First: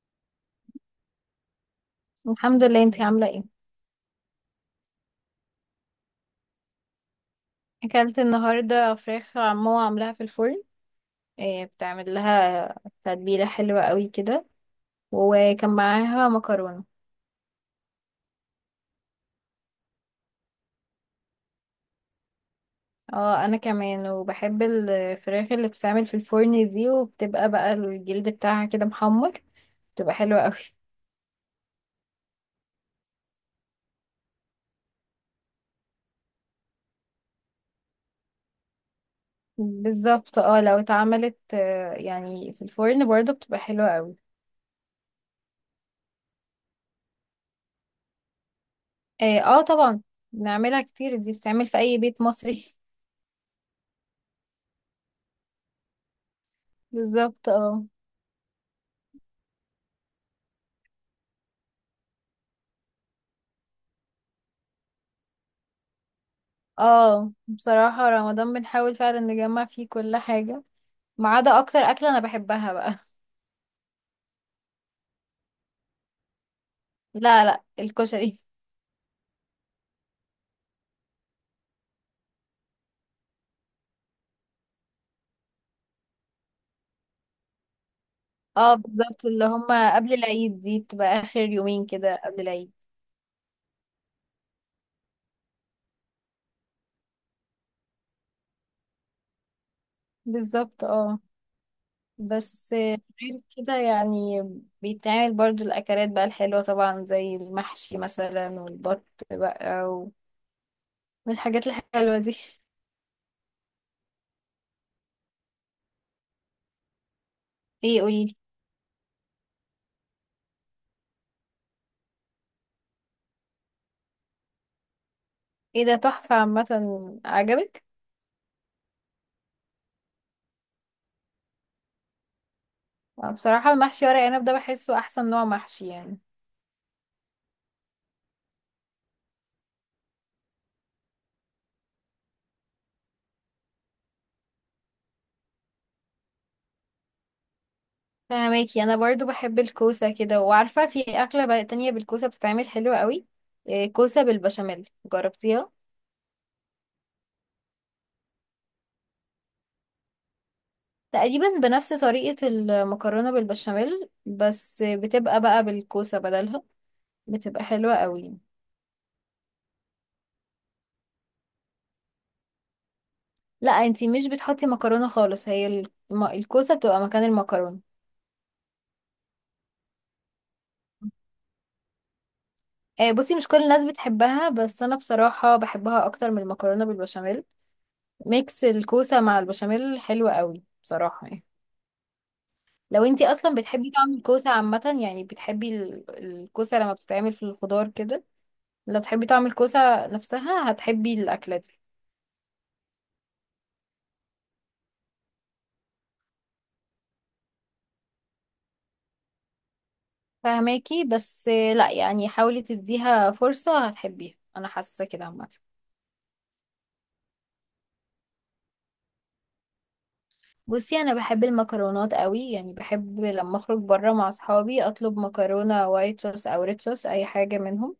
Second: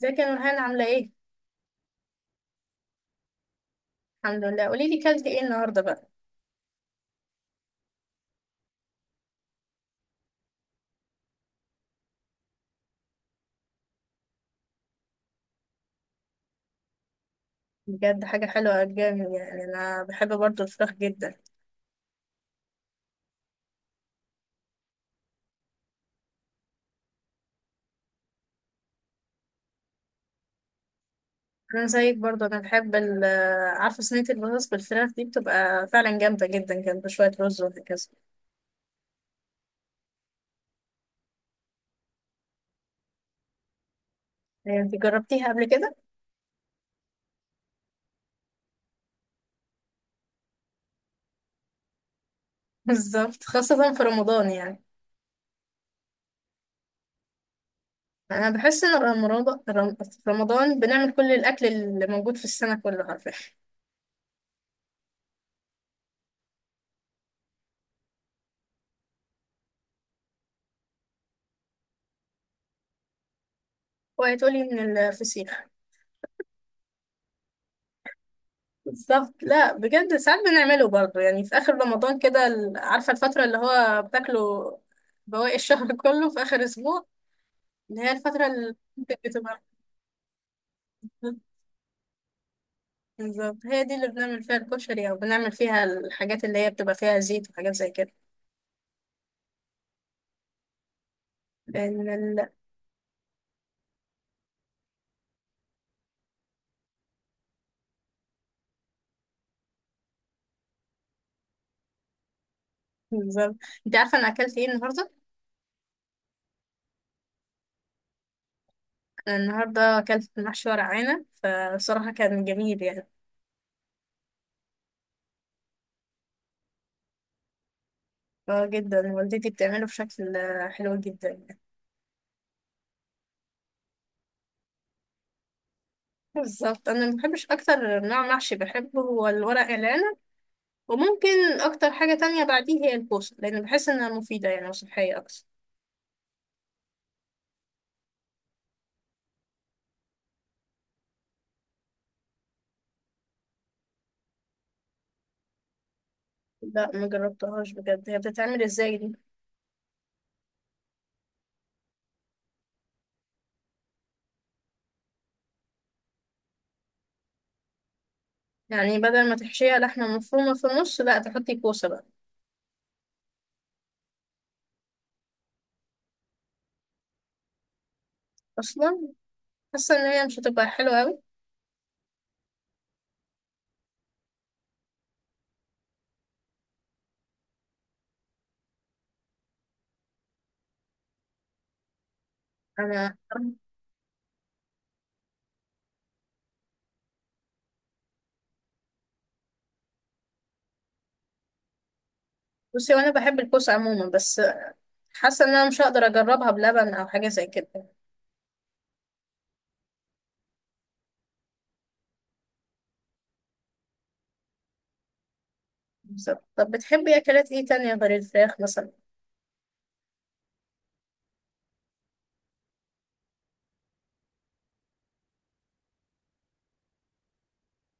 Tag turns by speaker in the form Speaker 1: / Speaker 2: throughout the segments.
Speaker 1: ازيك يا نورهان عاملة ايه؟
Speaker 2: الحمد لله، انتي عاملة ايه؟
Speaker 1: الحمد لله، قولي لي كلت ايه النهاردة بقى؟
Speaker 2: اكلت النهاردة فراخ عمو عاملاها في الفرن. إيه بتعمل لها؟ تتبيلة حلوة قوي كده، وكان معاها مكرونة.
Speaker 1: بجد حاجة حلوة جامد، يعني انا بحب برضو الفراخ جدا.
Speaker 2: اه انا كمان، وبحب الفراخ اللي بتتعمل في الفرن دي، وبتبقى بقى الجلد بتاعها كده محمر، بتبقى حلوة قوي.
Speaker 1: انا زيك برضو، انا بحب ال آه، عارفة صينية البطاطس بالفراخ دي بتبقى فعلا جامدة جدا جنب شوية رز وهكذا.
Speaker 2: بالظبط اه، لو اتعملت يعني في الفرن برضه بتبقى حلوة قوي.
Speaker 1: يعني انت جربتيها قبل كده؟
Speaker 2: اه طبعا، بنعملها كتير، دي بتتعمل في اي بيت مصري.
Speaker 1: بالظبط، خاصة في رمضان يعني.
Speaker 2: بالظبط اه.
Speaker 1: انا بحس ان في رمضان بنعمل كل الاكل اللي موجود في السنة كله، عارفة.
Speaker 2: اه بصراحة رمضان بنحاول فعلا نجمع فيه كل حاجة، ما عدا اكتر اكلة انا بحبها بقى.
Speaker 1: وهتقولي من الفسيخ.
Speaker 2: لا لا، الكشري.
Speaker 1: بالظبط، لا بجد ساعات بنعمله برضه، يعني في اخر رمضان كده عارفه الفتره اللي هو بتاكله بواقي الشهر كله في اخر اسبوع، اللي هي الفتره
Speaker 2: اه
Speaker 1: اللي
Speaker 2: بالظبط، اللي
Speaker 1: بتبقى.
Speaker 2: هما قبل العيد دي بتبقى اخر يومين كده قبل العيد.
Speaker 1: بالظبط، هي دي اللي بنعمل فيها الكشري، او بنعمل فيها الحاجات اللي هي بتبقى فيها زيت وحاجات زي كده،
Speaker 2: بالظبط اه.
Speaker 1: لان
Speaker 2: بس غير كده يعني، بيتعمل برضو الاكلات بقى الحلوة طبعا، زي المحشي مثلا والبط بقى والحاجات الحلوة دي.
Speaker 1: بالظبط. انت عارفه انا اكلت ايه النهارده؟
Speaker 2: ايه؟ قوليلي.
Speaker 1: أنا النهارده اكلت محشي ورق عنب، فبصراحه كان جميل يعني.
Speaker 2: ايه ده تحفة، عامة عجبك؟
Speaker 1: اه جدا، والدتي بتعمله بشكل حلو جدا.
Speaker 2: بصراحة المحشي ورق عنب ده بحسه احسن نوع محشي يعني.
Speaker 1: بالظبط، انا ما بحبش، اكتر نوع محشي بحبه هو الورق العنب. وممكن اكتر حاجه تانية بعديه هي الكوسه، لان بحس انها مفيده يعني وصحيه اكتر.
Speaker 2: فهماكي، انا برضو بحب الكوسه كده، وعارفه في اكله بقى تانية بالكوسه بتتعمل حلوه قوي. إيه، كوسه بالبشاميل، جربتيها؟
Speaker 1: لا ما جربتهاش، بجد هي بتتعمل ازاي دي؟
Speaker 2: تقريبا بنفس طريقه المكرونه بالبشاميل، بس بتبقى بقى بالكوسه بدلها، بتبقى حلوه قوي.
Speaker 1: يعني بدل ما تحشيها لحمه مفرومه في النص لا تحطي كوسه بقى
Speaker 2: لا انتي مش بتحطي مكرونه خالص، هي الكوسه بتبقى مكان المكرونه.
Speaker 1: اصلا؟ حاسه ان هي مش هتبقى حلوه قوي.
Speaker 2: بصي مش كل الناس بتحبها، بس انا بصراحه بحبها اكتر من المكرونه بالبشاميل. ميكس الكوسه مع البشاميل حلو قوي بصراحه يعني. لو
Speaker 1: انا.
Speaker 2: انتي اصلا بتحبي طعم الكوسه عامه، يعني بتحبي الكوسه لما بتتعمل في الخضار كده، لو بتحبي طعم الكوسه نفسها هتحبي الاكله دي.
Speaker 1: بصي وانا بحب الكوسه عموما، بس حاسه ان انا مش هقدر اجربها بلبن او حاجه زي كده.
Speaker 2: فهماكي، بس لا يعني حاولي تديها فرصه، هتحبيها، انا حاسه كده عامه.
Speaker 1: بالظبط، طب بتحبي اكلات ايه تانية غير الفراخ مثلا؟
Speaker 2: بصي انا بحب المكرونات قوي، يعني بحب لما اخرج بره مع اصحابي اطلب مكرونه وايت صوص او ريد صوص، اي حاجه منهم.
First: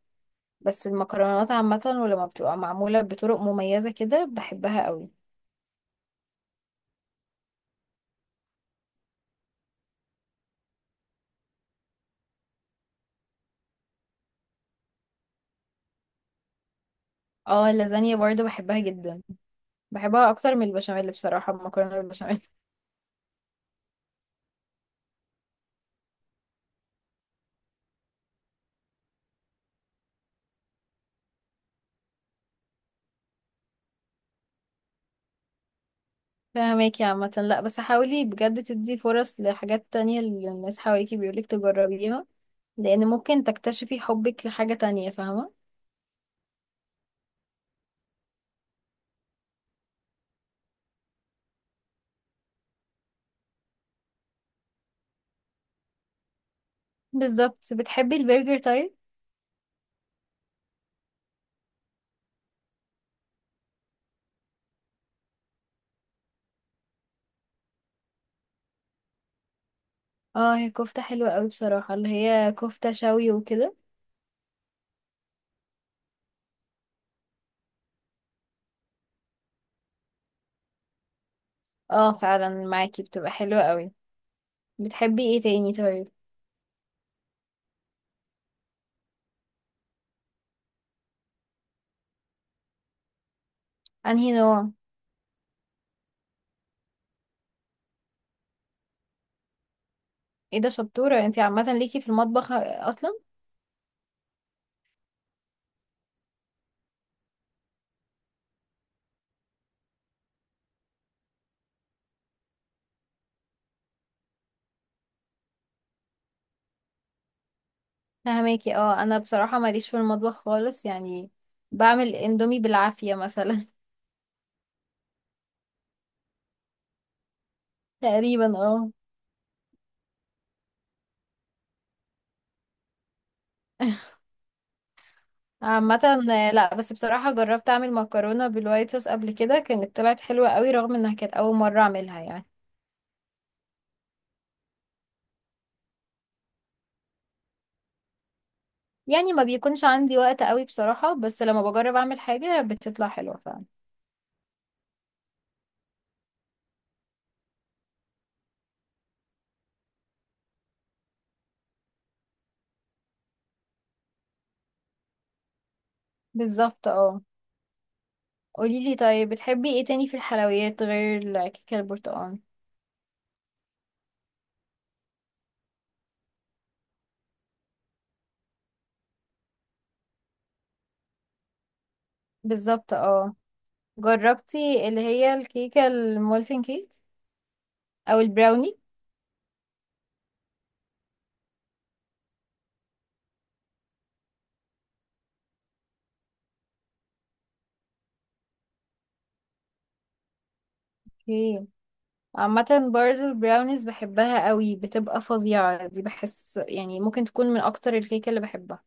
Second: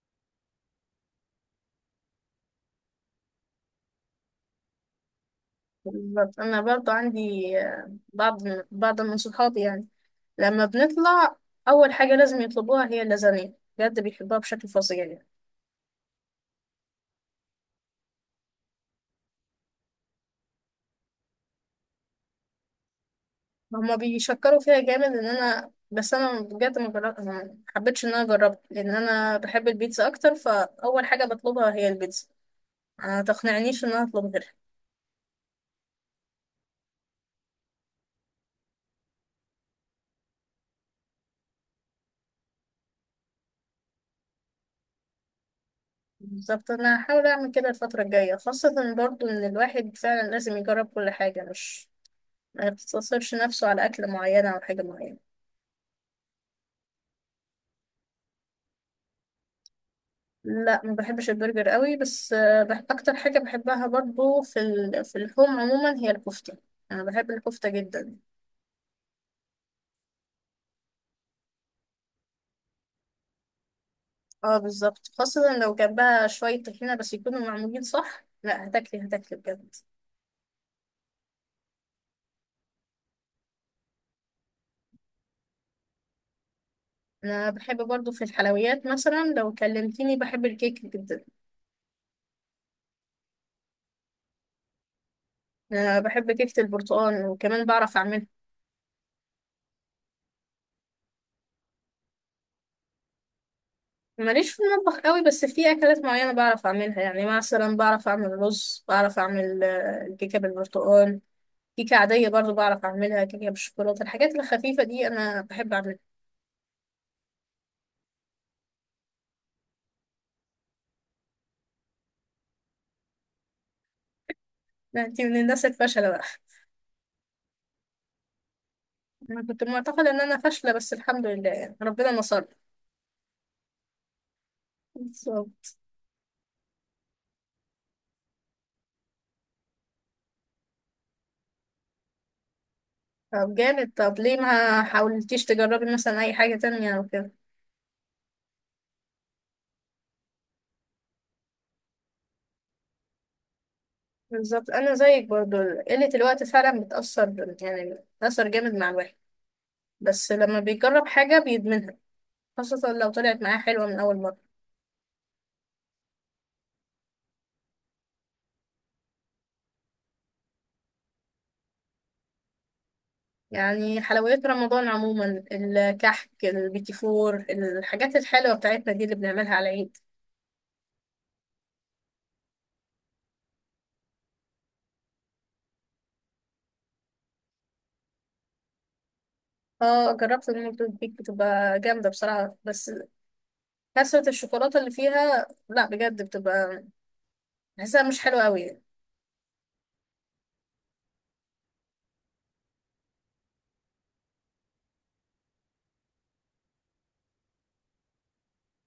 Speaker 2: بس المكرونات عامه، ولما بتبقى معموله بطرق مميزه كده بحبها قوي.
Speaker 1: بالظبط، انا برضو عندي بعض من صحابي، يعني لما بنطلع اول حاجه لازم يطلبوها هي اللازانيا، بجد بيحبوها بشكل فظيع يعني.
Speaker 2: اه اللازانيا برضو بحبها جدا، بحبها اكتر من البشاميل بصراحة، المكرونة بالبشاميل.
Speaker 1: هما بيشكروا فيها جامد ان انا، بس انا بجد ما حبيتش ان انا اجربها، لان انا بحب البيتزا اكتر، فاول حاجه بطلبها هي البيتزا. ما تقنعنيش ان انا اطلب غيرها.
Speaker 2: فهماكي عامة، لا بس حاولي بجد تدي فرص لحاجات تانية اللي الناس حواليكي بيقولك تجربيها، لان ممكن تكتشفي حبك لحاجة تانية، فاهمة؟
Speaker 1: بالظبط، انا هحاول اعمل كده الفتره الجايه، خاصه برضو ان الواحد فعلا لازم يجرب كل حاجه، مش ما يقتصرش نفسه على اكله معينه او حاجه معينه.
Speaker 2: بالظبط. بتحبي البرجر طيب؟
Speaker 1: لا ما بحبش البرجر قوي، بس آه، بح اكتر حاجه بحبها برضو في اللحوم عموما هي الكفته. انا بحب الكفته جدا.
Speaker 2: اه هي كفتة حلوة قوي بصراحة، اللي هي كفتة شوي وكده.
Speaker 1: اه بالظبط، خاصه لو جنبها شويه طحينه، بس يكونوا معمولين صح، لا هتاكلي هتاكلي بجد.
Speaker 2: اه فعلا، معاكي، بتبقى حلوة قوي. بتحبي ايه تاني طيب؟
Speaker 1: انا بحب برضو في الحلويات، مثلا لو كلمتيني بحب الكيك جدا.
Speaker 2: انهي نوع؟
Speaker 1: انا بحب كيكه البرتقال وكمان بعرف اعملها.
Speaker 2: ايه ده، شطورة انتي عامة ليكي في المطبخ اصلا.
Speaker 1: ماليش في المطبخ قوي، بس في اكلات معينه بعرف اعملها، يعني مثلا بعرف اعمل رز، بعرف اعمل الكيكه بالبرتقال. كيكة عادية برضو بعرف أعملها، كيكة بالشوكولاتة، الحاجات الخفيفة دي أنا بحب أعملها.
Speaker 2: فهماكي، اه انا بصراحة ماليش في المطبخ خالص يعني، بعمل اندومي بالعافية مثلا.
Speaker 1: لا، أنت من الناس الفاشلة بقى.
Speaker 2: تقريبا اه.
Speaker 1: أنا كنت معتقدة إن أنا فاشلة، بس الحمد لله يعني ربنا نصرني. بالظبط.
Speaker 2: عامة لا بس بصراحة جربت اعمل مكرونة بالوايت صوص قبل كده، كانت طلعت حلوة قوي، رغم انها كانت اول مرة اعملها يعني.
Speaker 1: طب جامد، طب ليه ما حاولتيش تجربي مثلا أي حاجة تانية أو كده؟
Speaker 2: يعني ما بيكونش عندي وقت قوي بصراحة، بس لما بجرب اعمل حاجة بتطلع حلوة فعلا.
Speaker 1: بالظبط أنا زيك برضو، قلة الوقت فعلا بتأثر، يعني بتأثر جامد مع الواحد، بس لما بيجرب حاجة بيدمنها، خاصة لو طلعت معاه حلوة من أول مرة.
Speaker 2: بالظبط اه. قوليلي طيب، بتحبي ايه تاني في الحلويات غير الكيكة البرتقال؟
Speaker 1: يعني حلويات رمضان عموما، الكحك، البيتي فور، الحاجات الحلوة بتاعتنا دي اللي بنعملها على العيد.
Speaker 2: بالظبط اه. جربتي اللي هي الكيكة المولتن كيك، او البراوني؟
Speaker 1: اه جربت المولتون كيك، بتبقى جامدة بصراحة، بس كثرة الشوكولاتة اللي فيها، لا بجد بتبقى، بحسها مش حلوة قوي.
Speaker 2: اوكي. عامة برضه البراونيز بحبها قوي، بتبقى فظيعة دي، بحس يعني ممكن تكون من اكتر الكيكة اللي بحبها.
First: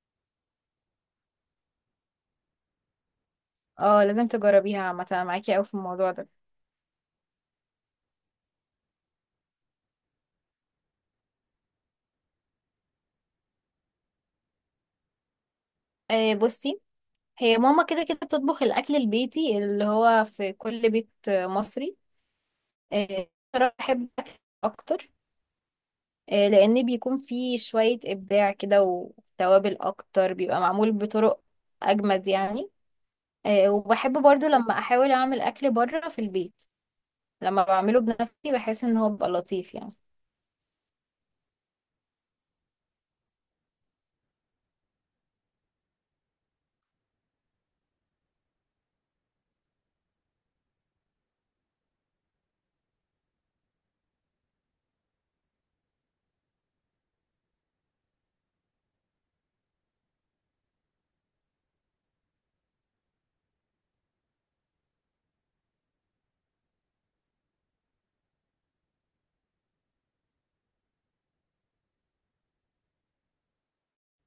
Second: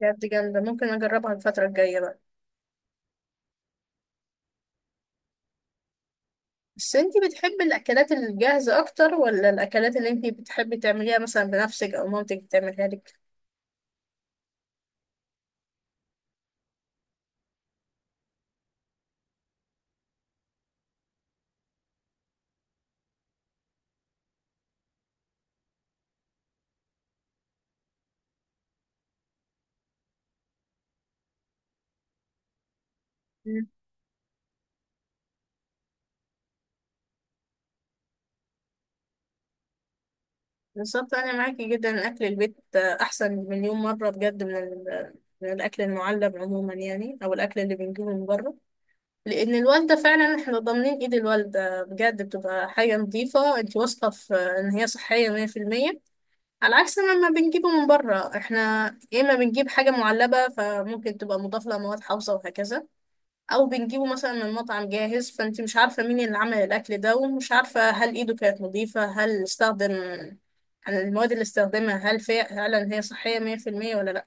Speaker 1: بجد جامدة، ممكن أجربها الفترة الجاية بقى.
Speaker 2: اه لازم تجربيها عامة، أنا معاكي قوي في الموضوع ده.
Speaker 1: بس انتي بتحبي الأكلات الجاهزة أكتر، ولا الأكلات اللي انتي بتحبي تعمليها مثلا بنفسك، أو مامتك بتعملها لك؟
Speaker 2: آه بصي، هي ماما كده كده بتطبخ الاكل البيتي اللي هو في كل بيت مصري. آه صراحة بحب الأكل اكتر، آه لان بيكون فيه شوية ابداع كده وتوابل اكتر، بيبقى معمول بطرق اجمد يعني. آه وبحب برضو لما احاول اعمل اكل بره في البيت، لما بعمله بنفسي بحس ان هو بيبقى لطيف يعني.
Speaker 1: بالظبط أنا معاكي جدا، أكل البيت أحسن مليون مرة بجد من الأكل المعلب عموما، يعني أو الأكل اللي بنجيبه من بره. لأن الوالدة فعلا، احنا ضامنين إيد الوالدة بجد بتبقى حاجة نظيفة، أنت واثقة في إن هي صحية 100%، على عكس ما بنجيبه من بره احنا. يا إما بنجيب حاجة معلبة، فممكن تبقى مضاف لها مواد حافظة وهكذا، او بنجيبه مثلا من مطعم جاهز، فانت مش عارفه مين اللي عمل الاكل ده، ومش عارفه هل ايده كانت نظيفه، هل استخدم يعني المواد اللي استخدمها هل فعلا هي صحيه 100% ولا لا.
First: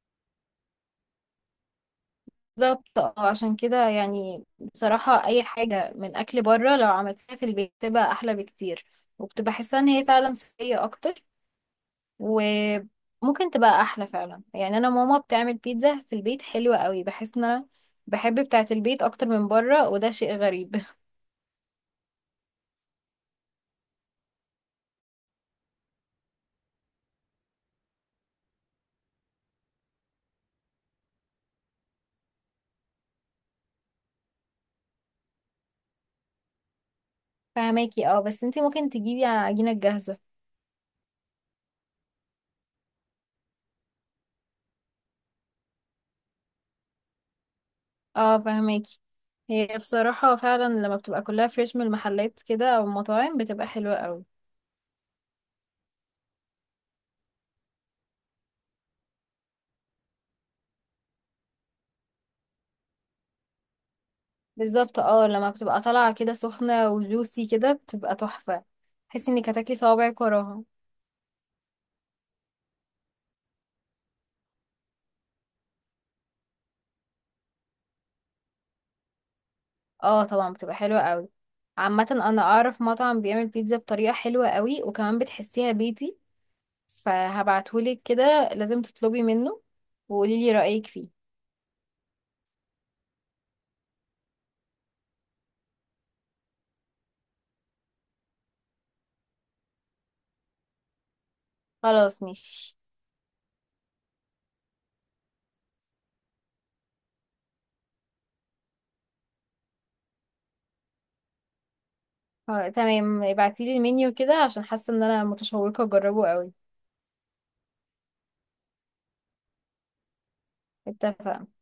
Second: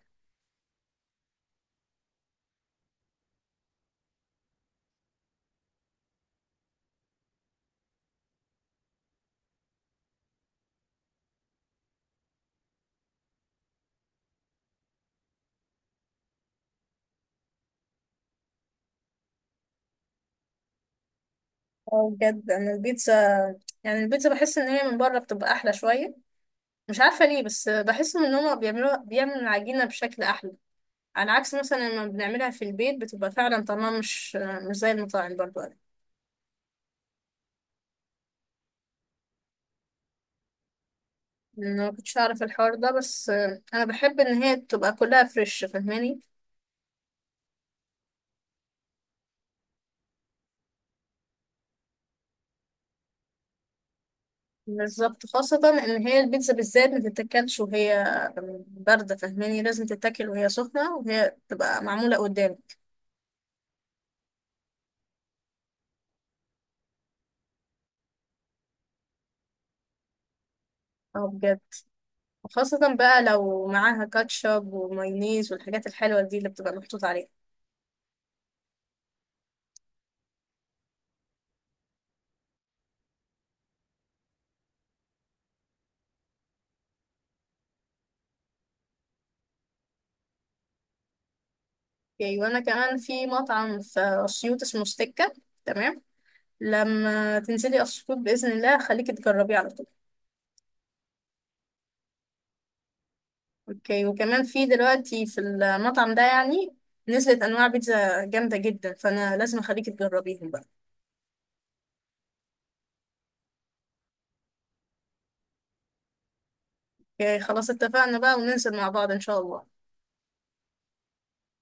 Speaker 2: بالظبط اه، عشان كده يعني بصراحة اي حاجة من اكل بره لو عملتها في البيت بتبقى احلى بكتير، وبتبقى حاسة ان هي فعلا صحية اكتر، وممكن تبقى احلى فعلا. يعني انا ماما بتعمل بيتزا في البيت حلوة قوي، بحس ان انا بحب بتاعة البيت اكتر من بره، وده شيء غريب.
Speaker 1: اه بجد انا البيتزا، يعني البيتزا بحس ان هي من بره بتبقى احلى شويه، مش عارفه ليه، بس بحس ان هما بيعملوا العجينه بشكل احلى، على عكس مثلا لما بنعملها في البيت بتبقى فعلا طعمها مش زي المطاعم. برضو انا،
Speaker 2: فهماكي، اه بس انتي ممكن تجيبي عجينة جاهزة.
Speaker 1: أنا ما كنتش اعرف الحوار ده، بس انا بحب ان هي تبقى كلها فريش، فاهماني؟
Speaker 2: اه فهماكي، هي بصراحة فعلا لما بتبقى كلها فريش من المحلات كده او المطاعم بتبقى حلوة قوي.
Speaker 1: بالظبط، خاصة إن هي البيتزا بالذات ما تتاكلش وهي باردة، فاهماني؟ لازم تتاكل وهي سخنة، وهي تبقى معمولة قدامك.
Speaker 2: بالظبط اه، لما بتبقى طالعة كده سخنة وجوسي كده بتبقى تحفة، تحسي انك هتاكلي صوابعك وراها.
Speaker 1: اه بجد، خاصة بقى لو معاها كاتشب ومايونيز والحاجات الحلوة دي اللي بتبقى محطوط عليها.
Speaker 2: اه طبعا بتبقى حلوة قوي. عامة انا اعرف مطعم بيعمل بيتزا بطريقة حلوة قوي، وكمان بتحسيها بيتي، فهبعتهولك كده، لازم تطلبي منه وقوليلي رأيك فيه.
Speaker 1: اوكي، وأنا كمان في مطعم في أسيوط اسمه ستيكة. تمام. لما تنزلي أسيوط بإذن الله خليكي تجربيه على طول.
Speaker 2: خلاص ماشي.
Speaker 1: اوكي، وكمان في دلوقتي في المطعم ده يعني نزلت أنواع بيتزا جامدة جدا، فأنا لازم أخليكي تجربيهم بقى.
Speaker 2: اه تمام، ابعتيلي المنيو كده، عشان حاسة ان انا متشوقة اجربه قوي.
Speaker 1: اوكي خلاص، اتفقنا بقى، وننزل مع بعض ان شاء الله.
Speaker 2: اتفقنا.